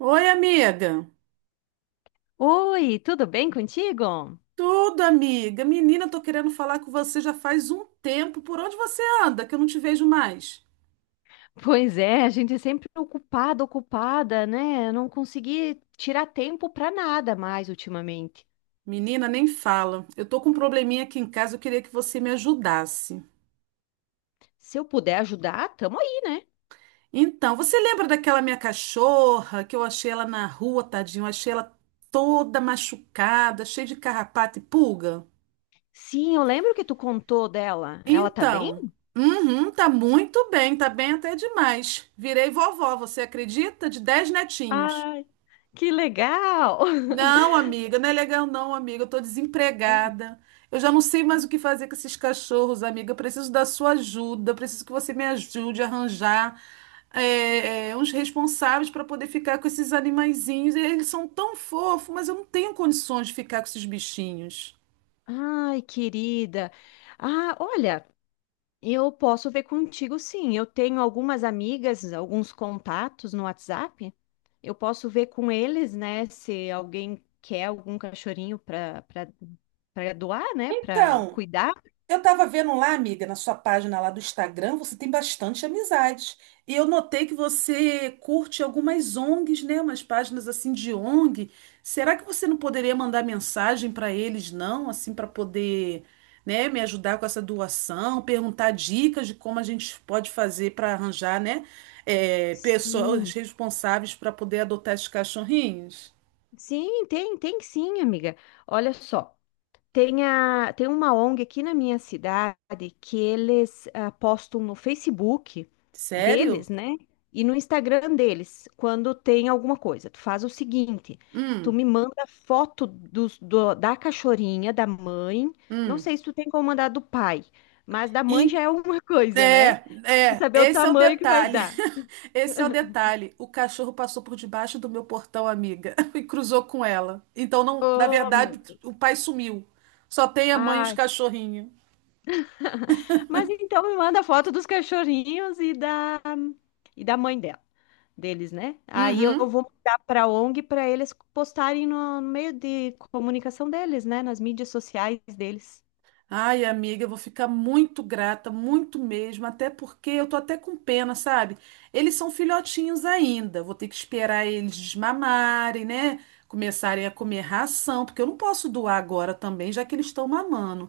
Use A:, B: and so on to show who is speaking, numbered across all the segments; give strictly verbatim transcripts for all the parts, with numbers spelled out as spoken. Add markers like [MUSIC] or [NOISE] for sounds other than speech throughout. A: Oi, amiga.
B: Oi, tudo bem contigo?
A: Tudo, amiga. Menina, tô querendo falar com você já faz um tempo. Por onde você anda, que eu não te vejo mais?
B: Pois é, a gente é sempre ocupada, ocupada, né? Eu não consegui tirar tempo para nada mais ultimamente.
A: Menina, nem fala. Eu tô com um probleminha aqui em casa, eu queria que você me ajudasse.
B: Se eu puder ajudar, tamo aí, né?
A: Então, você lembra daquela minha cachorra que eu achei ela na rua, tadinho? Eu achei ela toda machucada, cheia de carrapato e pulga?
B: Sim, eu lembro que tu contou dela. Ela tá bem?
A: Então, uhum, tá muito bem, tá bem até demais. Virei vovó, você acredita? De dez netinhos.
B: Ai, que legal!
A: Não, amiga, não é legal não, amiga. Eu tô
B: [LAUGHS]
A: desempregada. Eu já não sei mais o que fazer com esses cachorros, amiga. Eu preciso da sua ajuda. Eu preciso que você me ajude a arranjar é, é, uns responsáveis para poder ficar com esses animaizinhos. Eles são tão fofos, mas eu não tenho condições de ficar com esses bichinhos.
B: Ai, querida. Ah, olha. Eu posso ver contigo, sim. Eu tenho algumas amigas, alguns contatos no WhatsApp. Eu posso ver com eles, né, se alguém quer algum cachorrinho para para doar, né, para
A: Então,
B: cuidar.
A: eu tava vendo lá, amiga, na sua página lá do Instagram, você tem bastante amizades. E eu notei que você curte algumas O N Gs, né? Umas páginas assim de O N G. Será que você não poderia mandar mensagem para eles, não? Assim, para poder, né, me ajudar com essa doação, perguntar dicas de como a gente pode fazer para arranjar, né, é, pessoas
B: Sim.
A: responsáveis para poder adotar esses cachorrinhos?
B: Sim, tem, tem sim, amiga. Olha só. Tem, a, tem uma O N G aqui na minha cidade que eles ah, postam no Facebook deles,
A: Sério?
B: né? E no Instagram deles, quando tem alguma coisa. Tu faz o seguinte, tu
A: Hum,
B: me manda foto dos- do- da cachorrinha, da mãe. Não
A: hum.
B: sei se tu tem como mandar do pai, mas da mãe
A: E-
B: já é alguma [LAUGHS] coisa, né?
A: É,
B: Pra
A: é,
B: saber o
A: esse é o
B: tamanho que vai
A: detalhe.
B: dar.
A: Esse é o detalhe. O cachorro passou por debaixo do meu portão, amiga, [LAUGHS] e cruzou com ela. Então, não, na
B: Oh, meu
A: verdade,
B: Deus.
A: o pai sumiu. Só tem a mãe e os
B: Ai.
A: cachorrinhos.
B: Mas então me manda foto dos cachorrinhos e da, e da mãe dela, deles, né? Aí eu
A: Uhum.
B: vou mandar para O N G para eles postarem no, meio de comunicação deles, né? Nas mídias sociais deles.
A: Ai, amiga, eu vou ficar muito grata, muito mesmo, até porque eu tô até com pena, sabe? Eles são filhotinhos ainda, vou ter que esperar eles desmamarem, né? Começarem a comer ração, porque eu não posso doar agora também, já que eles estão mamando.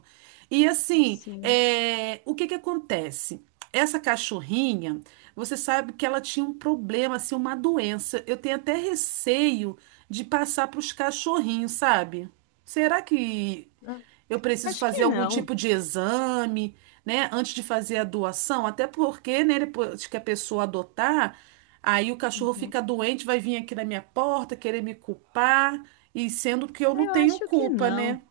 A: E assim,
B: Sim.
A: é, o que que acontece? Essa cachorrinha, você sabe que ela tinha um problema, assim, uma doença. Eu tenho até receio de passar para os cachorrinhos, sabe? Será que
B: Ah,
A: eu preciso
B: acho
A: fazer
B: que
A: algum
B: não.
A: tipo de exame, né, antes de fazer a doação, até porque, né, depois que a pessoa adotar, aí o cachorro
B: Uhum.
A: fica doente, vai vir aqui na minha porta querer me culpar, e sendo que eu
B: Ah,
A: não
B: eu
A: tenho
B: acho que
A: culpa,
B: não.
A: né?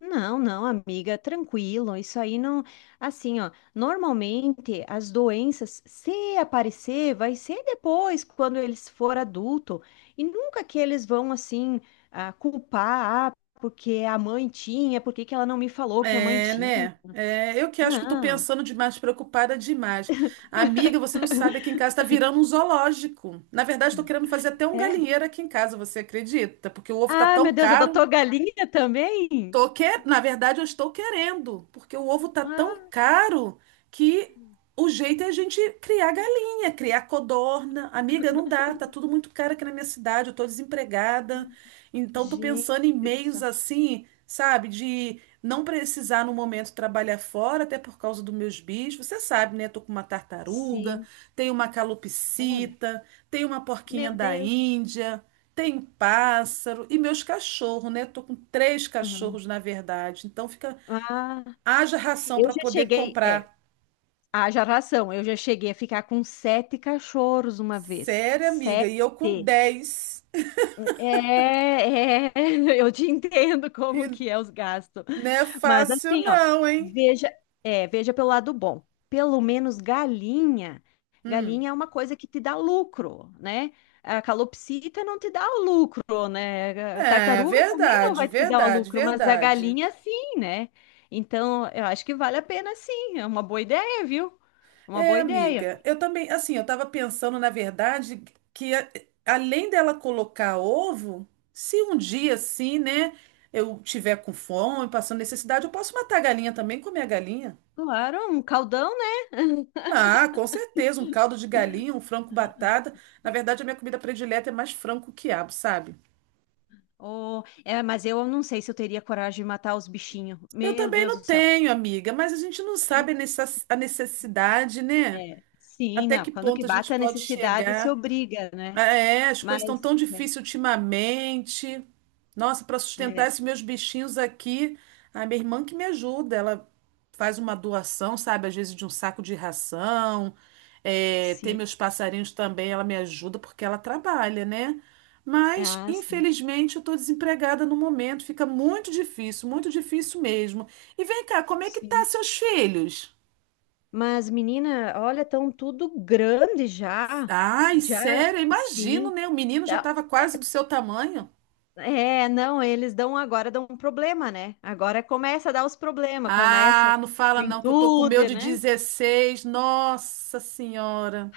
B: Não, não, amiga, tranquilo. Isso aí não. Assim, ó, normalmente as doenças, se aparecer, vai ser depois, quando eles for adulto. E nunca que eles vão, assim, ah, culpar, ah, porque a mãe tinha, por que que ela não me falou que a mãe
A: É,
B: tinha?
A: né? É, eu que acho que eu tô
B: Não.
A: pensando demais, preocupada demais. Amiga, você não sabe, aqui em casa tá virando um zoológico. Na verdade, tô querendo fazer até um
B: É.
A: galinheiro aqui em casa, você acredita? Porque o ovo tá
B: Ah,
A: tão
B: meu Deus,
A: caro.
B: adotou galinha também?
A: Tô que... Na verdade, eu estou querendo, porque o ovo tá tão
B: Ah,
A: caro que o jeito é a gente criar galinha, criar codorna. Amiga, não dá, tá tudo muito caro aqui na minha cidade, eu tô desempregada. Então, tô pensando em
B: gente do
A: meios
B: céu.
A: assim, sabe, de não precisar no momento trabalhar fora, até por causa dos meus bichos. Você sabe, né? Tô com uma tartaruga,
B: Sim,
A: tenho uma
B: olha.
A: calopsita, tenho uma porquinha
B: Meu
A: da
B: Deus.
A: Índia. Tem pássaro e meus cachorros, né? Tô com três
B: Aham.
A: cachorros, na verdade. Então fica,
B: Ah,
A: haja ração
B: eu
A: para
B: já
A: poder
B: cheguei. É.
A: comprar.
B: Haja ração. Eu já cheguei a ficar com sete cachorros uma vez.
A: Sério, amiga,
B: Sete.
A: e eu com dez.
B: É, é, [LAUGHS] eu te entendo como
A: E
B: que é os gastos.
A: não é
B: Mas
A: fácil
B: assim, ó,
A: não, hein?
B: veja, é, veja pelo lado bom. Pelo menos galinha,
A: Hum.
B: galinha é uma coisa que te dá lucro, né? A calopsita não te dá o lucro, né? A
A: É,
B: tartaruga também não
A: verdade,
B: vai te dar o
A: verdade,
B: lucro, mas a
A: verdade.
B: galinha sim, né? Então, eu acho que vale a pena sim, é uma boa ideia, viu? Uma
A: É,
B: boa ideia.
A: amiga, eu também, assim, eu tava pensando, na verdade, que a- além dela colocar ovo, se um dia assim, né, eu tiver com fome, passando necessidade, eu posso matar a galinha também, comer a galinha.
B: Claro, um caldão, né?
A: Ah, com certeza, um caldo de galinha, um frango com batata. Na verdade, a minha comida predileta é mais frango que quiabo, sabe?
B: Oh, é, mas eu não sei se eu teria coragem de matar os bichinhos.
A: Eu
B: Meu
A: também
B: Deus
A: não
B: do céu.
A: tenho, amiga, mas a gente não sabe a necess- a necessidade, né?
B: Sim,
A: Até
B: não.
A: que
B: Quando que
A: ponto a gente
B: bate a
A: pode
B: necessidade, se
A: chegar.
B: obriga, né?
A: É, é, as
B: Mas,
A: coisas estão tão difíceis ultimamente. Nossa, para
B: é,
A: sustentar
B: é,
A: esses meus bichinhos aqui, a minha irmã que me ajuda, ela faz uma doação, sabe, às vezes de um saco de ração. É, tem
B: sim.
A: meus passarinhos também, ela me ajuda porque ela trabalha, né?
B: É,
A: Mas,
B: ah, sim,
A: infelizmente, eu tô desempregada no momento, fica muito difícil, muito difícil mesmo. E vem cá, como é que tá
B: sim.
A: seus filhos?
B: Mas, menina, olha, estão tudo grande já.
A: Ai,
B: Já,
A: sério, eu imagino,
B: sim.
A: né? O menino já
B: Tá-
A: estava quase do seu tamanho.
B: É, é, não, eles dão agora dão um problema, né? Agora começa a dar os problemas, começa a
A: Ah, não fala não, que eu tô com o meu
B: juventude,
A: de
B: né?
A: dezesseis. Nossa Senhora.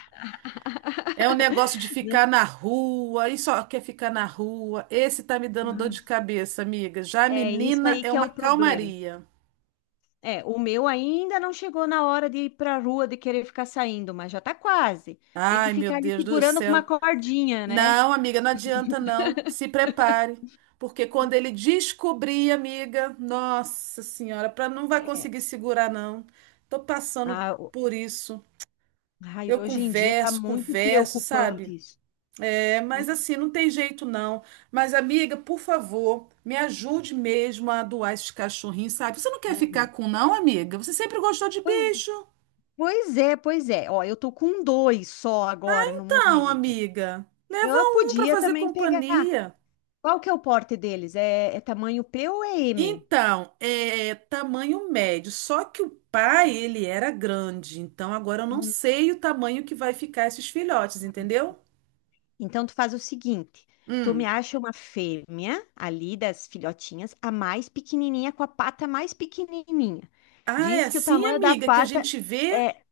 A: É o negócio de ficar na rua, e só quer ficar na rua. Esse tá me dando dor
B: Né?
A: de cabeça, amiga. Já a
B: É isso
A: menina
B: aí
A: é
B: que é
A: uma
B: o problema.
A: calmaria.
B: É, o meu ainda não chegou na hora de ir para a rua, de querer ficar saindo, mas já tá quase. Tem que
A: Ai, meu
B: ficar ali
A: Deus do
B: segurando com uma
A: céu.
B: cordinha, né?
A: Não, amiga, não adianta não. Se prepare, porque quando ele descobrir, amiga, nossa senhora, para não vai conseguir segurar não. Tô passando
B: Ah,
A: por isso.
B: ai,
A: Eu
B: hoje em dia está
A: converso,
B: muito
A: converso, sabe?
B: preocupante isso.
A: É, mas assim, não tem jeito não. Mas, amiga, por favor, me ajude mesmo a doar esses cachorrinhos, sabe? Você não quer ficar
B: Uhum.
A: com, não, amiga? Você sempre gostou de
B: Pois,
A: bicho?
B: pois é, pois é. Ó, eu tô com dois só agora no
A: Então,
B: momento.
A: amiga, leva
B: Eu
A: um para
B: podia
A: fazer
B: também pegar.
A: companhia.
B: Qual que é o porte deles? É, é tamanho P ou é M?
A: Então, é é tamanho médio. Só que o pai, ele era grande. Então, agora eu não
B: Uhum.
A: sei o tamanho que vai ficar esses filhotes, entendeu?
B: Então tu faz o seguinte, tu me
A: Hum.
B: acha uma fêmea ali das filhotinhas, a mais pequenininha com a pata mais pequenininha.
A: Ah, é
B: Diz que o
A: assim,
B: tamanho da
A: amiga, que a
B: pata
A: gente vê?
B: é.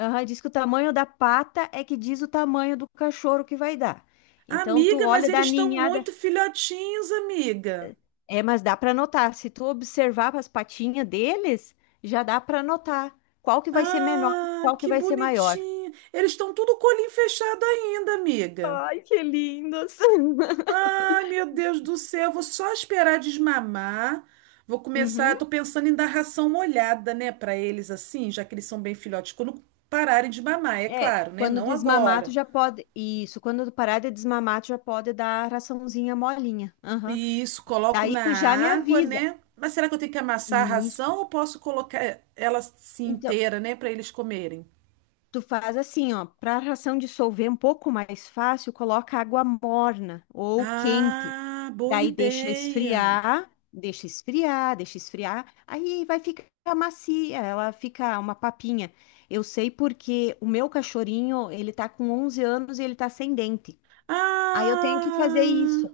B: Aham, diz que o tamanho da pata é que diz o tamanho do cachorro que vai dar. Então, tu
A: Amiga, mas
B: olha da
A: eles estão
B: ninhada.
A: muito filhotinhos, amiga.
B: É, mas dá para notar. Se tu observar as patinhas deles, já dá para notar qual que vai ser menor, e
A: Ah,
B: qual que
A: que
B: vai ser maior.
A: bonitinho. Eles estão tudo com o olhinho fechado ainda, amiga.
B: Ai, que lindos! [LAUGHS]
A: Ai, meu Deus do céu, vou só esperar desmamar. Vou
B: Uhum.
A: começar, tô pensando em dar ração molhada, né, para eles assim, já que eles são bem filhotes, quando pararem de mamar, é
B: É,
A: claro, né?
B: quando
A: Não
B: desmamar, tu
A: agora.
B: já pode. Isso, quando parar de desmamar, tu já pode dar a raçãozinha molinha. Aham.
A: E isso, coloco
B: Daí
A: na
B: tu já me
A: água,
B: avisa.
A: né? Mas será que eu tenho que amassar a
B: Isso.
A: ração ou posso colocar ela assim
B: Então.
A: inteira, né, para eles comerem?
B: Tu faz assim, ó, para a ração dissolver um pouco mais fácil, coloca água morna ou quente.
A: Ah, boa
B: Daí deixa
A: ideia.
B: esfriar, deixa esfriar, deixa esfriar. Aí vai ficar macia, ela fica uma papinha. Eu sei porque o meu cachorrinho, ele tá com onze anos e ele tá sem dente. Aí eu tenho que fazer
A: Ah!
B: isso,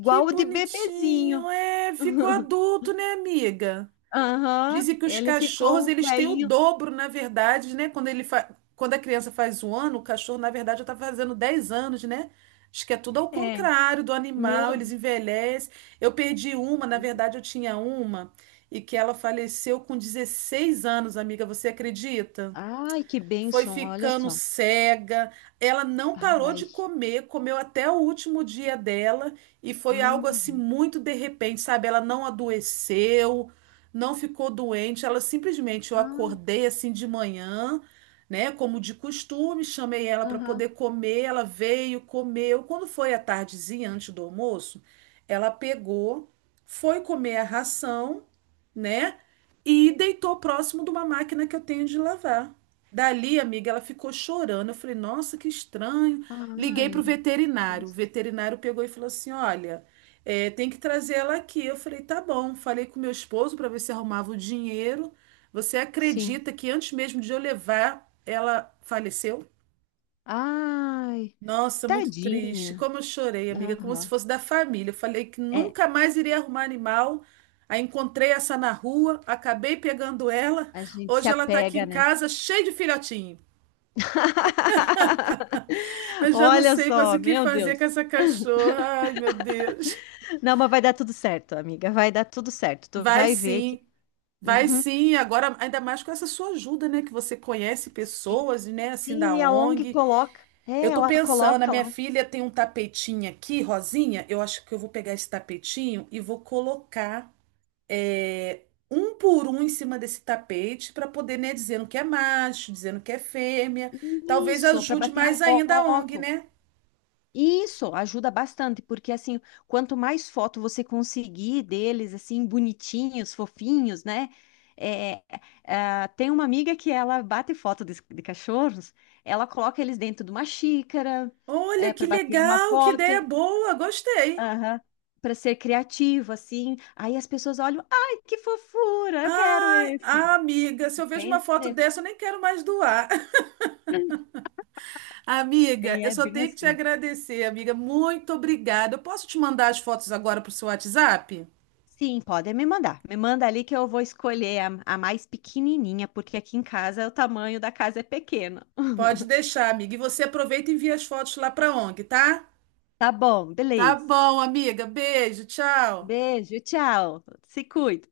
A: Que
B: o de bebezinho.
A: bonitinho. É, ficou
B: [LAUGHS]
A: adulto, né, amiga?
B: Aham,
A: Dizem que os
B: ele
A: cachorros,
B: ficou um
A: eles têm o
B: velhinho.
A: dobro, na verdade, né? Quando ele fa... Quando a criança faz um ano, o cachorro, na verdade, já está fazendo dez anos, né? Acho que é tudo ao
B: É,
A: contrário do
B: meu.
A: animal, eles envelhecem. Eu perdi uma, na verdade, eu tinha uma, e que ela faleceu com dezesseis anos, amiga. Você acredita?
B: Ai, que
A: Foi
B: bênção, olha
A: ficando
B: só.
A: cega. Ela não parou de
B: Ai.
A: comer, comeu até o último dia dela e foi algo assim
B: Hum.
A: muito de repente, sabe? Ela não adoeceu, não ficou doente, ela simplesmente eu
B: Ah,
A: acordei assim de manhã, né, como de costume, chamei ela para
B: aham.
A: poder comer, ela veio, comeu. Quando foi à tardezinha, antes do almoço, ela pegou, foi comer a ração, né? E deitou próximo de uma máquina que eu tenho de lavar. Dali, amiga, ela ficou chorando. Eu falei, nossa, que estranho. Liguei pro
B: Ai.
A: veterinário. O
B: Triste.
A: veterinário pegou e falou assim: olha, é, tem que trazer ela aqui. Eu falei, tá bom. Falei com meu esposo para ver se arrumava o dinheiro. Você
B: Sim.
A: acredita que antes mesmo de eu levar, ela faleceu?
B: Ai.
A: Nossa, muito triste.
B: Tadinha.
A: Como eu chorei, amiga, como se
B: Aham.
A: fosse da família. Eu falei que
B: É,
A: nunca mais iria arrumar animal. Aí encontrei essa na rua, acabei pegando ela.
B: a gente se
A: Hoje ela tá aqui
B: apega,
A: em
B: né?
A: casa, cheia de filhotinho.
B: [LAUGHS]
A: Eu já não
B: Olha
A: sei mais
B: só,
A: o que
B: meu
A: fazer com
B: Deus.
A: essa cachorra. Ai, meu Deus.
B: Não, mas vai dar tudo certo, amiga. Vai dar tudo certo. Tu
A: Vai
B: vai ver que.
A: sim, vai
B: Uhum.
A: sim. Agora, ainda mais com essa sua ajuda, né? Que você conhece pessoas, né? Assim,
B: Sim,
A: da
B: e a O N G
A: O N G.
B: coloca. É,
A: Eu tô
B: ela
A: pensando, a
B: coloca
A: minha
B: lá.
A: filha tem um tapetinho aqui, rosinha. Eu acho que eu vou pegar esse tapetinho e vou colocar é, um por um em cima desse tapete para poder, né? Dizendo que é macho, dizendo que é fêmea. Talvez
B: Isso, para
A: ajude
B: bater a
A: mais ainda a O N G,
B: foto.
A: né?
B: Isso ajuda bastante, porque assim, quanto mais foto você conseguir deles, assim, bonitinhos, fofinhos, né? É, ah, tem uma amiga que ela bate foto de, de cachorros, ela coloca eles dentro de uma xícara,
A: Olha que
B: para bater uma
A: legal, que ideia
B: foto,
A: boa, gostei.
B: para ser criativo, assim. Aí as pessoas olham, ai, que fofura, eu quero
A: Ai,
B: esse,
A: ah, amiga, se eu vejo uma
B: entende?
A: foto dessa, eu nem quero mais doar. [LAUGHS] Amiga,
B: E
A: eu
B: é
A: só
B: bem
A: tenho que te
B: assim.
A: agradecer, amiga. Muito obrigada. Eu posso te mandar as fotos agora para o seu WhatsApp?
B: Sim, podem me mandar. Me manda ali que eu vou escolher a, a mais pequenininha, porque aqui em casa o tamanho da casa é pequeno.
A: Pode
B: [LAUGHS]
A: deixar, amiga. E você aproveita e envia as fotos lá para O N G, tá?
B: Tá bom,
A: Tá
B: beleza.
A: bom, amiga. Beijo, tchau.
B: Beijo, tchau. Se cuida.